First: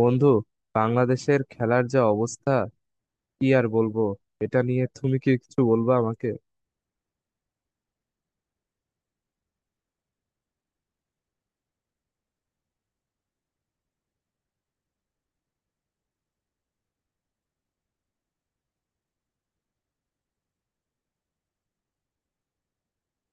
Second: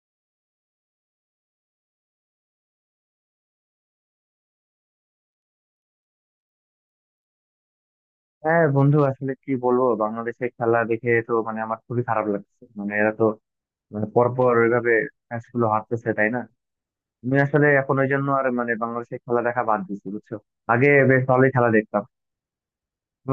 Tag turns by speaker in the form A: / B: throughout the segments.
A: বন্ধু, বাংলাদেশের খেলার যা অবস্থা কি আর বলবো। এটা নিয়ে তুমি কি কিছু বলবা আমাকে?
B: হ্যাঁ বন্ধু, আসলে কি বলবো, বাংলাদেশের খেলা দেখে তো মানে আমার খুবই খারাপ লাগছে। মানে এরা তো মানে পরপর ওইভাবে ম্যাচ গুলো হারতেছে, তাই না? আমি আসলে এখন ওই জন্য আর মানে বাংলাদেশের খেলা দেখা বাদ দিচ্ছি, বুঝছো। আগে বেশ ভালোই খেলা দেখতাম।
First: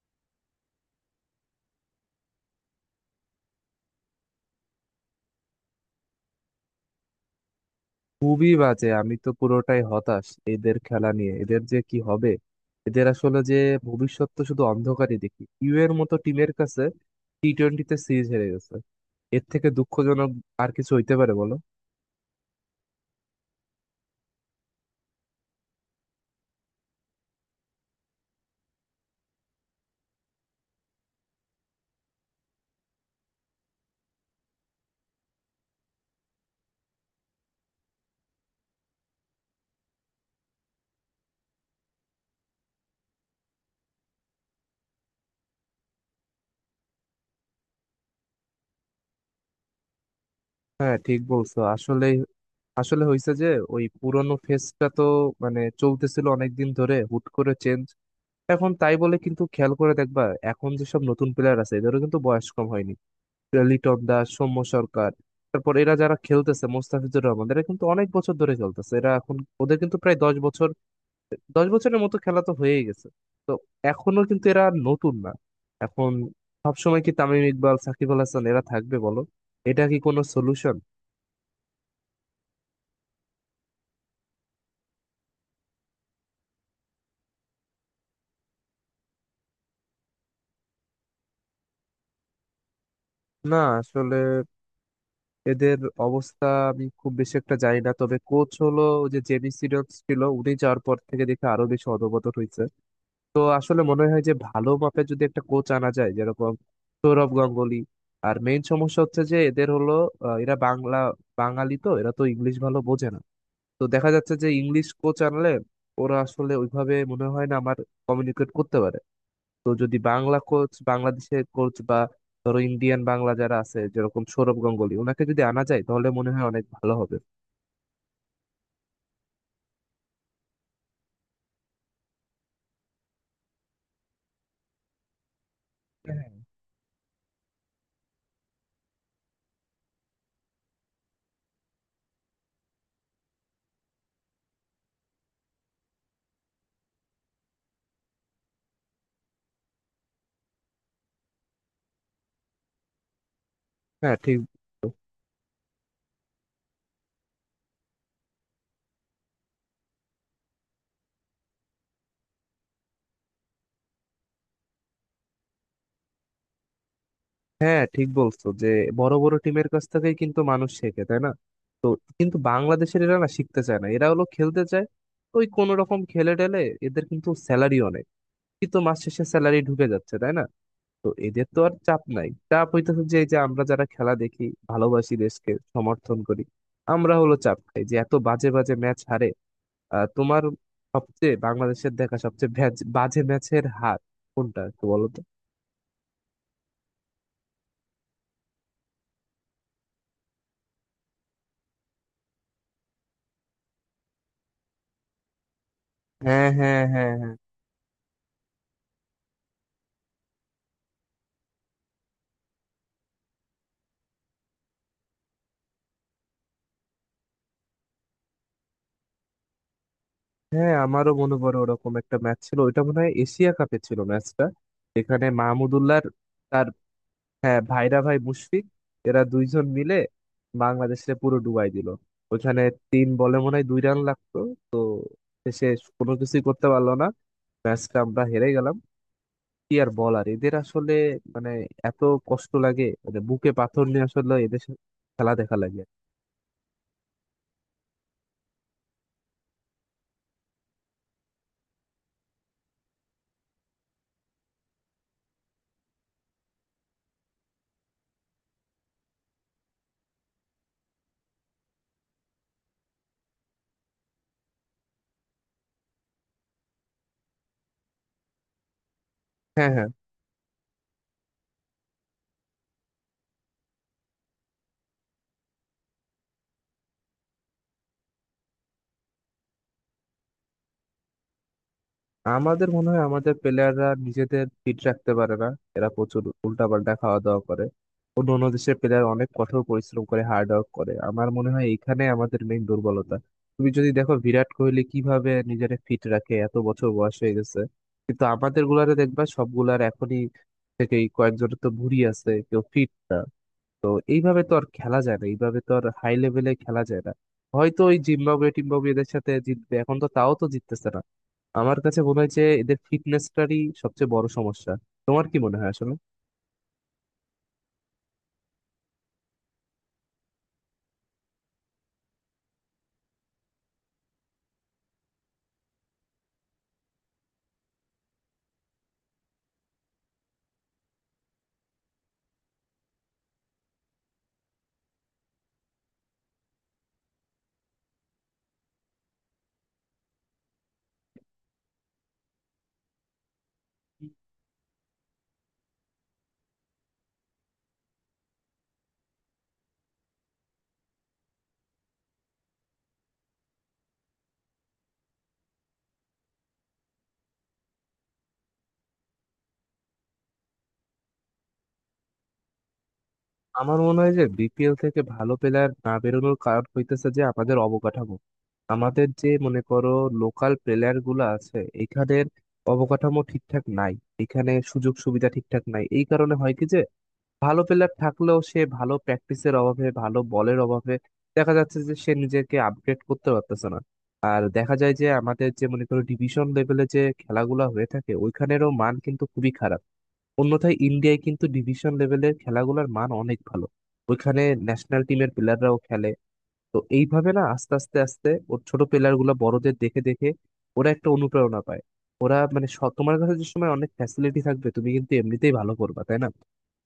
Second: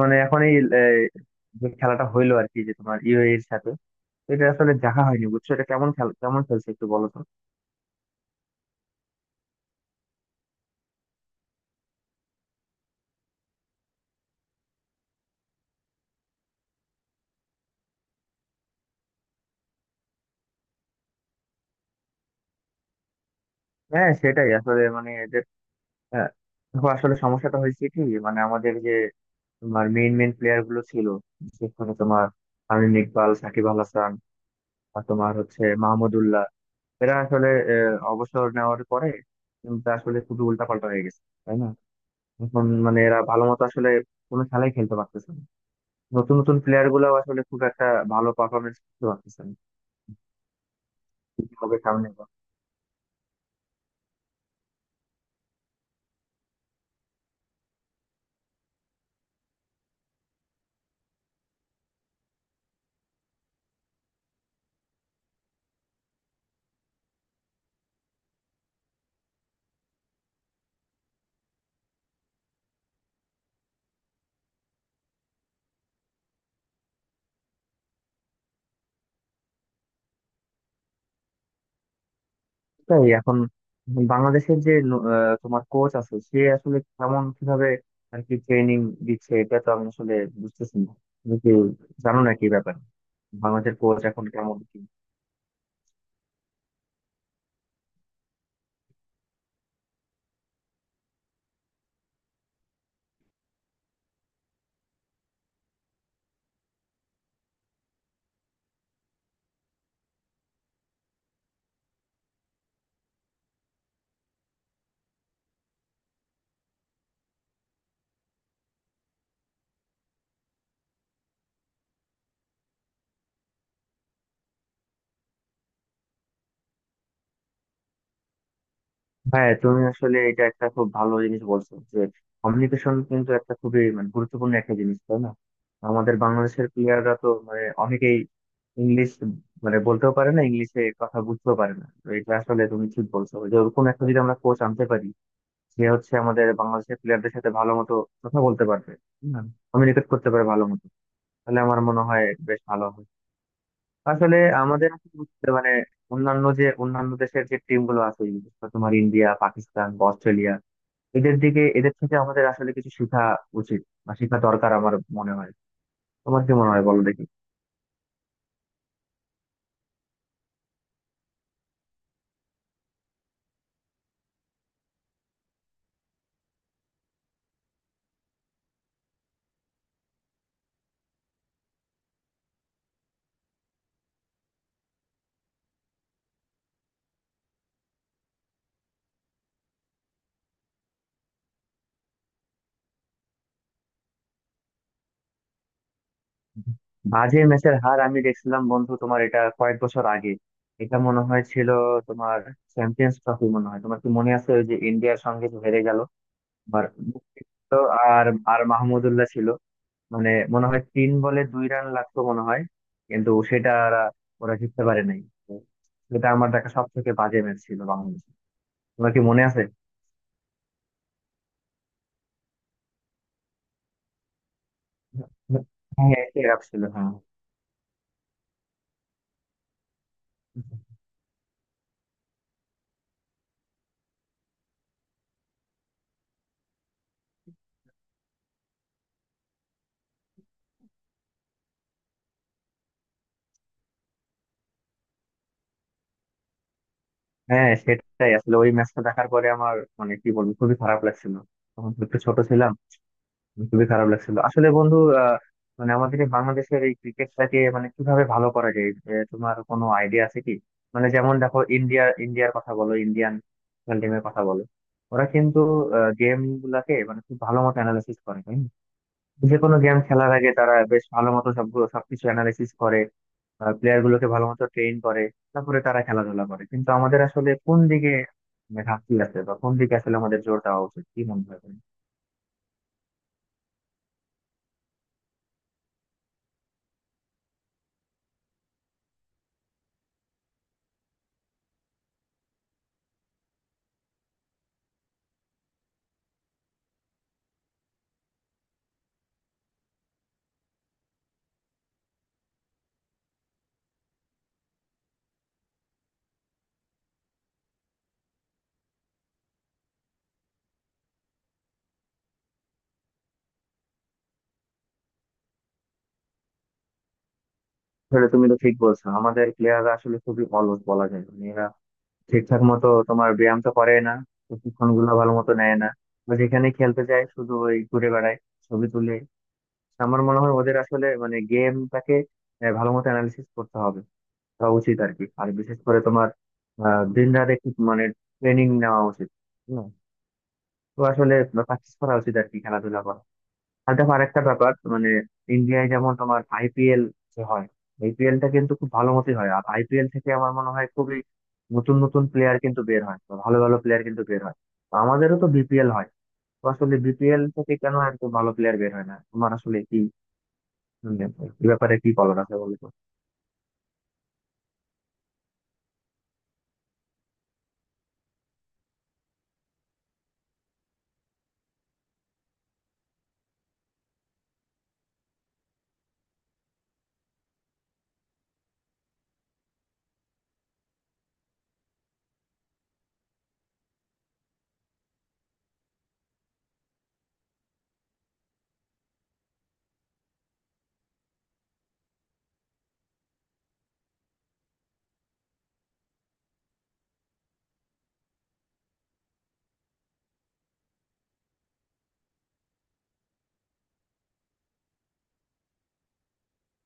B: মানে এখন এই যে খেলাটা হইলো আর কি, যে তোমার ইউএই এর সাথে, এটা আসলে দেখা হয়নি, বুঝছো। এটা কেমন খেলা, কেমন খেলছে একটু বলো তো।
A: খুবই বাজে, আমি তো পুরোটাই হতাশ এদের খেলা নিয়ে। এদের যে কি হবে, এদের আসলে যে ভবিষ্যৎ তো শুধু অন্ধকারই দেখি। ইউ এর মতো টিমের কাছে টি টোয়েন্টিতে সিরিজ হেরে গেছে। এর থেকে দুঃখজনক আর কিছু হইতে পারে বলো?
B: হ্যাঁ সেটাই, আসলে মানে এদের আহ, দেখো আসলে সমস্যাটা হয়েছে কি, মানে আমাদের যে তোমার মেইন মেইন প্লেয়ার গুলো ছিল, সেখানে তোমার তামিম ইকবাল, সাকিব আল হাসান, আর তোমার হচ্ছে মাহমুদউল্লাহ, এরা আসলে অবসর নেওয়ার পরে টিমটা আসলে খুবই উল্টাপাল্টা হয়ে গেছে, তাই না? এখন মানে এরা ভালো মতো আসলে কোনো খেলাই খেলতে পারতেছে না। নতুন নতুন প্লেয়ার গুলো আসলে খুব একটা ভালো পারফরমেন্স করতে পারতেছে না।
A: হ্যাঁ, ঠিক
B: কি
A: বলছো।
B: হবে সামনে
A: আসলে
B: এবার।
A: আসলে হয়েছে যে ওই পুরনো ফেসটা তো মানে চলতেছিল অনেকদিন ধরে, হুট করে চেঞ্জ। এখন তাই বলে কিন্তু খেয়াল করে দেখবা, এখন যেসব নতুন প্লেয়ার আছে এদেরও কিন্তু বয়স কম হয়নি। লিটন দাস, সৌম্য সরকার, তারপর এরা যারা খেলতেছে, মোস্তাফিজুর রহমান, এরা কিন্তু অনেক বছর ধরে খেলতেছে। এরা এখন, ওদের কিন্তু প্রায় 10 বছর, 10 বছরের মতো খেলা তো হয়েই গেছে। তো এখনো কিন্তু এরা নতুন না। এখন সবসময় কি তামিম ইকবাল, সাকিব আল হাসান এরা থাকবে বলো? এটা কি কোনো সলিউশন?
B: তাই এখন বাংলাদেশের যে তোমার কোচ আছে, সে আসলে কেমন, কিভাবে আর কি ট্রেনিং দিচ্ছে, এটা তো আমি আসলে বুঝতেছি না। তুমি কি জানো নাকি ব্যাপার,
A: না,
B: বাংলাদেশের কোচ
A: আসলে
B: এখন কেমন কি?
A: এদের অবস্থা আমি খুব বেশি একটা জানি না, তবে কোচ হলো ওই যে জেমি সিডন্স ছিল, উনি যাওয়ার পর থেকে দেখে আরো বেশি অধপতন হয়েছে। তো আসলে মনে হয় যে ভালো মাপের যদি একটা কোচ আনা যায় যেরকম সৌরভ গাঙ্গুলি। আর মেইন সমস্যা হচ্ছে যে এদের হলো এরা বাংলা, বাঙালি তো, এরা তো ইংলিশ ভালো বোঝে না। তো দেখা যাচ্ছে যে ইংলিশ কোচ আনলে ওরা আসলে ওইভাবে মনে হয় না আমার কমিউনিকেট করতে পারে। তো যদি বাংলা কোচ, বাংলাদেশের কোচ বা ধরো ইন্ডিয়ান বাংলা যারা আছে যেরকম সৌরভ গাঙ্গুলী, ওনাকে যদি আনা যায় তাহলে মনে হয় অনেক ভালো হবে।
B: হ্যাঁ, তুমি আসলে এটা একটা খুব ভালো জিনিস বলছো যে কমিউনিকেশন কিন্তু একটা খুবই মানে গুরুত্বপূর্ণ একটা জিনিস, তাই না? আমাদের
A: হ্যাঁ।
B: বাংলাদেশের প্লেয়াররা তো মানে অনেকেই ইংলিশ মানে বলতেও পারে না, ইংলিশে কথা বুঝতেও পারে না। তো এটা আসলে তুমি ঠিক বলছো যে ওরকম একটা যদি আমরা কোচ আনতে পারি যে হচ্ছে আমাদের বাংলাদেশের প্লেয়ারদের সাথে ভালো মতো কথা বলতে পারবে, কমিউনিকেট করতে পারে ভালো মতো, তাহলে আমার মনে হয় বেশ ভালো হবে।
A: হ্যাঁ,
B: আসলে
A: ঠিক।
B: আমাদের আসলে বুঝতে মানে অন্যান্য দেশের যে টিম গুলো আছে, বিশেষ করে তোমার ইন্ডিয়া, পাকিস্তান বা অস্ট্রেলিয়া, এদের দিকে, এদের থেকে আমাদের আসলে কিছু শেখা উচিত বা শেখা দরকার আমার মনে হয়। তোমার কি মনে হয় বলো দেখি।
A: হ্যাঁ, ঠিক বলছো যে বড় বড় টিমের কাছ থেকেই কিন্তু মানুষ শেখে তাই না। তো কিন্তু বাংলাদেশের এরা না, শিখতে চায় না, এরা হলো খেলতে চায়, ওই কোন রকম খেলে টেলে। এদের কিন্তু স্যালারি অনেক, কিন্তু মাস শেষে স্যালারি ঢুকে যাচ্ছে তাই না। তো এদের তো আর চাপ নাই, চাপ হইতেছে যে এই যে আমরা যারা খেলা দেখি, ভালোবাসি, দেশকে সমর্থন করি, আমরা হলো চাপ খাই যে এত বাজে বাজে ম্যাচ হারে। তোমার সবচেয়ে বাংলাদেশের দেখা সবচেয়ে বাজে ম্যাচের হার কোনটা একটু বলো তো?
B: বাজে ম্যাচের হার আমি দেখছিলাম বন্ধু, তোমার এটা কয়েক বছর আগে, এটা মনে হয় ছিল তোমার চ্যাম্পিয়ন্স ট্রফি মনে হয়, তোমার কি মনে আছে ওই যে ইন্ডিয়ার সঙ্গে যে হেরে গেল।
A: হ্যাঁ, হ্যাঁ,
B: আর
A: হ্যাঁ, হ্যাঁ।
B: মুশফিক ছিল, আর আর মাহমুদুল্লাহ ছিল। মানে মনে হয় তিন বলে দুই রান লাগতো মনে হয়, কিন্তু সেটা ওরা ওরা জিততে পারে নাই। তো সেটা আমার দেখা সব থেকে বাজে ম্যাচ ছিল বাংলাদেশে। তোমার কি মনে আছে?
A: হ্যাঁ, আমারও মনে পড়ে ওরকম একটা ম্যাচ ছিল। ওইটা মনে হয় এশিয়া কাপে ছিল ম্যাচটা। এখানে মাহমুদুল্লাহর
B: হ্যাঁ, খারাপ
A: তার,
B: ছিল, হ্যাঁ।
A: হ্যাঁ, ভাইরা ভাই মুশফিক, এরা দুইজন মিলে বাংলাদেশে পুরো ডুবাই দিল। ওখানে 3 বলে মনে হয় 2 রান লাগতো, সে কোনো কিছুই করতে পারলো না, ম্যাচটা আমরা হেরে গেলাম। কি আর বলার এদের আসলে, মানে এত কষ্ট লাগে, মানে বুকে পাথর নিয়ে আসলে এদের খেলা দেখা লাগে।
B: হ্যাঁ সেটাই, আসলে ওই ম্যাচটা দেখার পরে আমার মানে কি বলবো, খুবই খারাপ লাগছিল। তখন তো একটু ছোট ছিলাম, খুবই খারাপ লাগছিল আসলে বন্ধু। আহ, মানে আমাদের এই বাংলাদেশের এই ক্রিকেটটাকে মানে কিভাবে ভালো করা যায়, তোমার কোনো আইডিয়া আছে কি? মানে যেমন দেখো, ইন্ডিয়ার কথা বলো, ইন্ডিয়ান ন্যাশনাল টিমের কথা বলো, ওরা কিন্তু গেম গুলাকে মানে খুব ভালো মতো অ্যানালাইসিস করে, তাই না? যে
A: হ্যাঁ।
B: কোনো
A: হ্যাঁ,
B: গেম খেলার আগে তারা বেশ ভালো মতো সবগুলো সবকিছু অ্যানালাইসিস করে, প্লেয়ার গুলোকে ভালো মতো ট্রেন করে, তারপরে তারা খেলাধুলা করে। কিন্তু আমাদের আসলে কোন দিকে মানে ঘাটতি আছে বা কোন দিকে আসলে আমাদের জোর দেওয়া উচিত, কি মনে হয় তোমার?
A: আমাদের মনে হয় আমাদের প্লেয়াররা নিজেদের ফিট রাখতে পারে না, এরা প্রচুর উল্টাপাল্টা খাওয়া দাওয়া করে। অন্য অন্য দেশের প্লেয়ার অনেক কঠোর পরিশ্রম করে, হার্ড ওয়ার্ক করে। আমার মনে হয় এখানে আমাদের মেইন দুর্বলতা। তুমি যদি দেখো বিরাট কোহলি কিভাবে নিজের ফিট রাখে, এত বছর বয়স হয়ে গেছে। কিন্তু আমাদের গুলারে দেখবা সবগুলার এখনই থেকেই কয়েকজনের তো ভুঁড়ি আছে, কেউ ফিট না। তো এইভাবে তো আর খেলা যায় না, এইভাবে তো আর হাই লেভেলে খেলা যায় না। হয়তো ওই জিম্বাবুয়ে টিম্বাবুয়েদের সাথে জিতবে, এখন তো তাও তো জিততেছে না। আমার কাছে মনে হয় যে এদের ফিটনেসটারই সবচেয়ে বড় সমস্যা। তোমার কি মনে হয় আসলে?
B: আসলে তুমি তো ঠিক বলছো, আমাদের প্লেয়াররা আসলে খুবই অলস বলা যায়। মানে এরা ঠিকঠাক মতো তোমার ব্যায়াম তো করে না, প্রশিক্ষণ গুলো ভালো মতো নেয় না, বা যেখানে খেলতে যায় শুধু ওই ঘুরে বেড়ায়, ছবি তুলে। আমার মনে হয় ওদের আসলে মানে গেমটাকে ভালো মতো অ্যানালিসিস করতে হবে, তা উচিত আর কি। আর বিশেষ করে তোমার দিন রাত একটু মানে ট্রেনিং নেওয়া উচিত, হ্যাঁ। তো আসলে প্র্যাকটিস করা উচিত আর কি, খেলাধুলা করা। আর দেখো আরেকটা ব্যাপার মানে ইন্ডিয়ায় যেমন তোমার আইপিএল যে হয়, আইপিএলটা কিন্তু খুব ভালো মতোই হয়, আর আইপিএল থেকে আমার মনে হয় খুবই নতুন নতুন প্লেয়ার কিন্তু বের হয় বা ভালো ভালো প্লেয়ার কিন্তু বের হয়। তো আমাদেরও তো বিপিএল হয়, তো আসলে বিপিএল থেকে কেন এত ভালো প্লেয়ার বের হয় না, তোমার আসলে কি মানে এই ব্যাপারে কি বলার আছে বলো তো?
A: আমার মনে হয় যে বিপিএল থেকে ভালো প্লেয়ার না বেরোনোর কারণ হইতেছে যে আমাদের অবকাঠামো, আমাদের যে মনে করো লোকাল প্লেয়ার গুলো আছে এখানের অবকাঠামো ঠিকঠাক নাই, এখানে সুযোগ সুবিধা ঠিকঠাক নাই। এই কারণে হয় কি যে ভালো প্লেয়ার থাকলেও সে ভালো প্র্যাকটিসের অভাবে, ভালো বলের অভাবে দেখা যাচ্ছে যে সে নিজেকে আপডেট করতে পারতেছে না। আর দেখা যায় যে আমাদের যে মনে করো ডিভিশন লেভেলে যে খেলাগুলো হয়ে থাকে, ওইখানেরও মান কিন্তু খুবই খারাপ। অন্যথায় ইন্ডিয়ায় কিন্তু ডিভিশন লেভেলের খেলাগুলোর মান অনেক ভালো, ওইখানে ন্যাশনাল টিমের প্লেয়াররাও খেলে। তো এইভাবে না, আস্তে আস্তে আস্তে ওর ছোট প্লেয়ার গুলো বড়দের দেখে দেখে ওরা একটা অনুপ্রেরণা পায়। ওরা মানে তোমার কাছে যে সময় অনেক ফ্যাসিলিটি থাকবে তুমি কিন্তু এমনিতেই ভালো করবা তাই না।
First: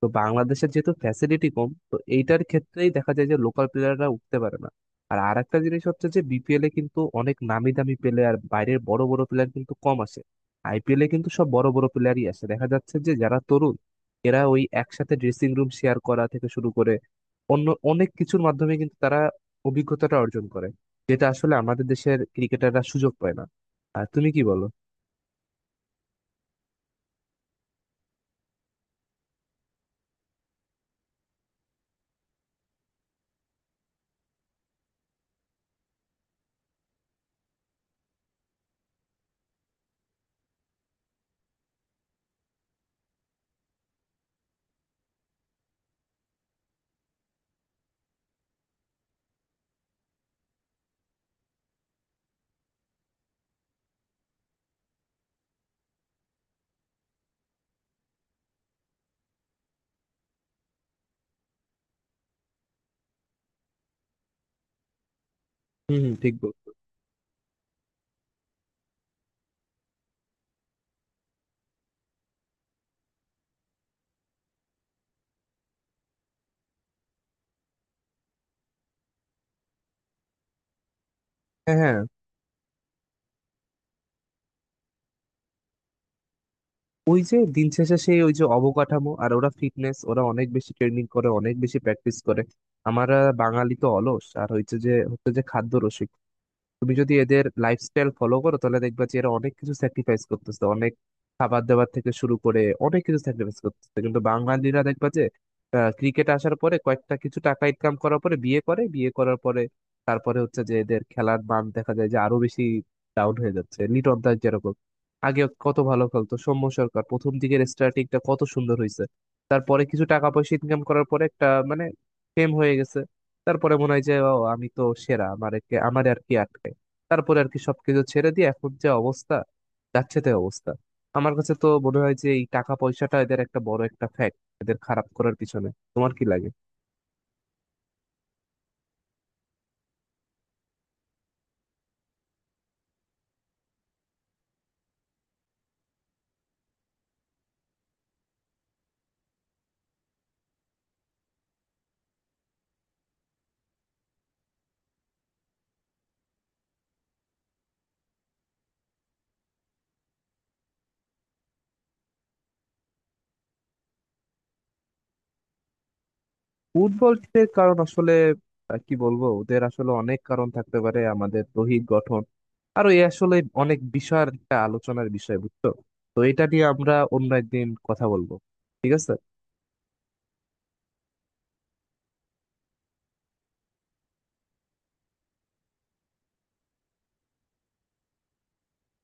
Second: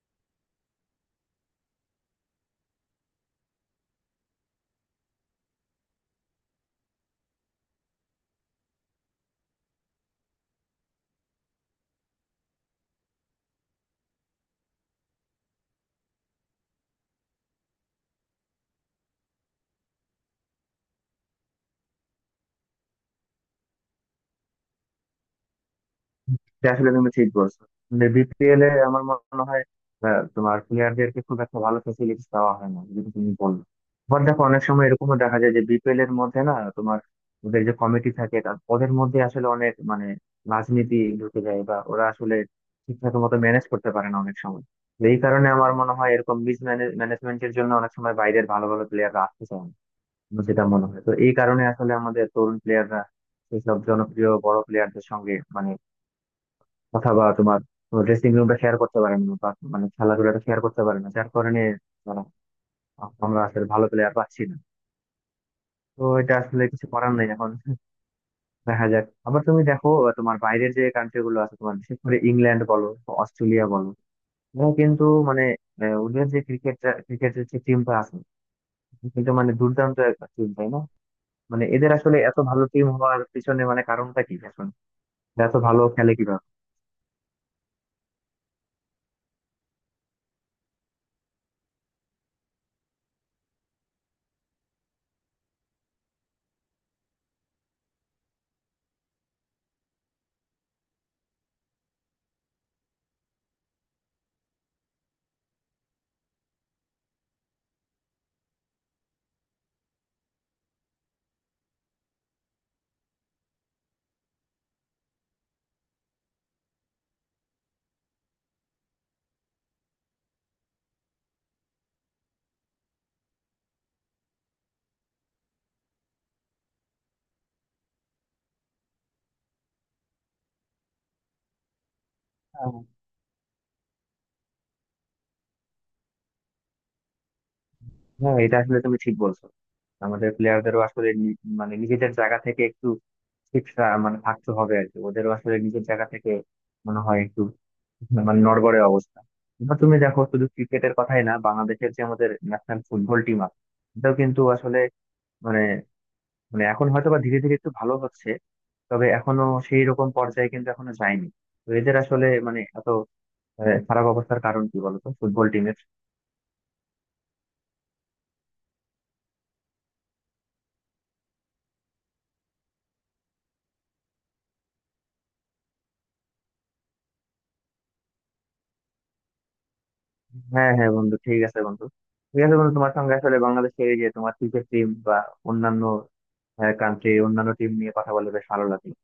A: তো বাংলাদেশের যেহেতু ফ্যাসিলিটি কম, তো এইটার ক্ষেত্রেই দেখা যায় যে লোকাল প্লেয়াররা উঠতে পারে না। আর আরেকটা জিনিস হচ্ছে যে বিপিএল এ কিন্তু অনেক নামি দামি প্লেয়ার, বাইরের বড় বড় প্লেয়ার কিন্তু কম আসে। আইপিএল এ কিন্তু সব বড় বড় প্লেয়ারই আসে, দেখা যাচ্ছে যে যারা তরুণ এরা ওই একসাথে ড্রেসিং রুম শেয়ার করা থেকে শুরু করে অন্য অনেক কিছুর মাধ্যমে কিন্তু তারা অভিজ্ঞতাটা অর্জন করে, যেটা আসলে আমাদের দেশের ক্রিকেটাররা সুযোগ পায় না। আর তুমি কি বলো?
B: এটা আসলে তুমি ঠিক বলছো। বিপিএল এ আমার মনে হয় তোমার প্লেয়ারদেরকে খুব একটা ভালো ফেসিলিটি দেওয়া হয় না, যেটা তুমি বললে। আবার দেখো অনেক সময় এরকমও দেখা যায় যে বিপিএল এর মধ্যে না তোমার ওদের যে কমিটি থাকে ওদের মধ্যে আসলে অনেক মানে রাজনীতি ঢুকে যায়, বা ওরা আসলে ঠিকঠাক মতো ম্যানেজ করতে পারে না অনেক সময়। তো এই কারণে আমার মনে হয় এরকম মিস ম্যানেজমেন্টের জন্য অনেক সময় বাইরের ভালো ভালো প্লেয়াররা আসতে চায় না, আমার যেটা মনে হয়। তো এই কারণে আসলে আমাদের তরুণ প্লেয়াররা এইসব জনপ্রিয় বড় প্লেয়ারদের সঙ্গে মানে অথবা তোমার ড্রেসিং রুমটা শেয়ার করতে পারে না, বা মানে খেলাধুলাটা শেয়ার করতে পারে না, যার কারণে ধরো আমরা আসলে ভালো প্লেয়ার পাচ্ছি না।
A: হুম,
B: তো
A: হুম,
B: এটা
A: ঠিক বল।
B: আসলে কিছু করার নেই এখন, দেখা যাক। আবার তুমি দেখো তোমার বাইরের যে কান্ট্রি গুলো আছে, তোমার বিশেষ করে ইংল্যান্ড বলো বা অস্ট্রেলিয়া বলো, ওরা কিন্তু মানে ওদের যে ক্রিকেটের যে টিমটা আছে কিন্তু মানে দুর্দান্ত একটা টিম, তাই না? মানে
A: হ্যাঁ,
B: এদের
A: হ্যাঁ,
B: আসলে এত ভালো টিম হওয়ার পিছনে মানে কারণটা কি এখন, এরা এত ভালো খেলে কিভাবে?
A: ওই যে দিন শেষে সেই ওই যে অবকাঠামো আর ওরা ফিটনেস, ওরা অনেক বেশি ট্রেনিং করে, অনেক বেশি প্র্যাকটিস করে। আমরা বাঙালি তো অলস। আর হচ্ছে যে হচ্ছে যে খাদ্য, তুমি যদি এদের লাইফস্টাইল ফলো করো তাহলে দেখবা যে এরা অনেক কিছু স্যাক্রিফাইস করতেছে, অনেক খাবার দাবার থেকে শুরু করে অনেক কিছু স্যাক্রিফাইস করতেছে। কিন্তু বাঙালিরা দেখবা যে ক্রিকেট আসার পরে কয়েকটা কিছু টাকা ইনকাম করার পরে বিয়ে করে, বিয়ে করার পরে তারপরে হচ্ছে যে এদের খেলার মান দেখা যায় যে আরো বেশি ডাউন হয়ে যাচ্ছে। লিটন দাস যেরকম আগে কত ভালো খেলতো, সৌম্য সরকার প্রথম দিকের স্টার্টিংটা কত সুন্দর হয়েছে, তারপরে কিছু টাকা পয়সা ইনকাম করার পরে একটা মানে ফেম হয়ে গেছে। তারপরে মনে হয় যে ও, আমি তো সেরা, আমার একে আমার আর কি আটকে। তারপরে আর কি সবকিছু ছেড়ে দিয়ে এখন যে অবস্থা, যাচ্ছে তাই অবস্থা। আমার কাছে তো মনে হয় যে এই টাকা পয়সাটা এদের একটা বড় একটা ফ্যাক্ট এদের খারাপ করার পিছনে। তোমার কি লাগে?
B: হ্যাঁ এটা আসলে তুমি ঠিক বলছো। আমাদের প্লেয়ারদেরও আসলে মানে নিজেদের জায়গা থেকে একটু মানে থাকতে হবে আর কি। ওদেরও আসলে নিজের জায়গা থেকে মনে হয় একটু মানে নড়বড়ে অবস্থা। এবার তুমি দেখো শুধু ক্রিকেটের কথাই না, বাংলাদেশের যে আমাদের ন্যাশনাল ফুটবল টিম আছে, এটাও কিন্তু আসলে মানে, মানে এখন হয়তো বা ধীরে ধীরে একটু ভালো হচ্ছে, তবে এখনো সেই রকম পর্যায়ে কিন্তু এখনো যায়নি। তো এদের আসলে মানে এত খারাপ অবস্থার কারণ কি বলতো ফুটবল টিমের?
A: ফুটবলের কারণ আসলে কি বলবো, ওদের আসলে অনেক কারণ থাকতে পারে, আমাদের দৈহিক গঠন আরো এ আসলে অনেক বিষয়ের একটা আলোচনার বিষয়, বুঝছো। তো এটা নিয়ে আমরা অন্য একদিন কথা বলবো, ঠিক আছে?
B: হ্যাঁ হ্যাঁ বন্ধু, ঠিক আছে বন্ধু। ঠিক আছে বন্ধু, তোমার সঙ্গে আসলে বাংলাদেশের এই যে তোমার ক্রিকেট টিম বা অন্যান্য কান্ট্রি, অন্যান্য টিম নিয়ে কথা বলে বেশ ভালো লাগলো।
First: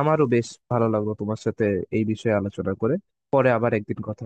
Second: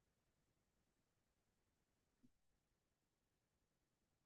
A: আমারও বেশ ভালো লাগলো তোমার সাথে এই বিষয়ে আলোচনা করে। পরে আবার একদিন কথা।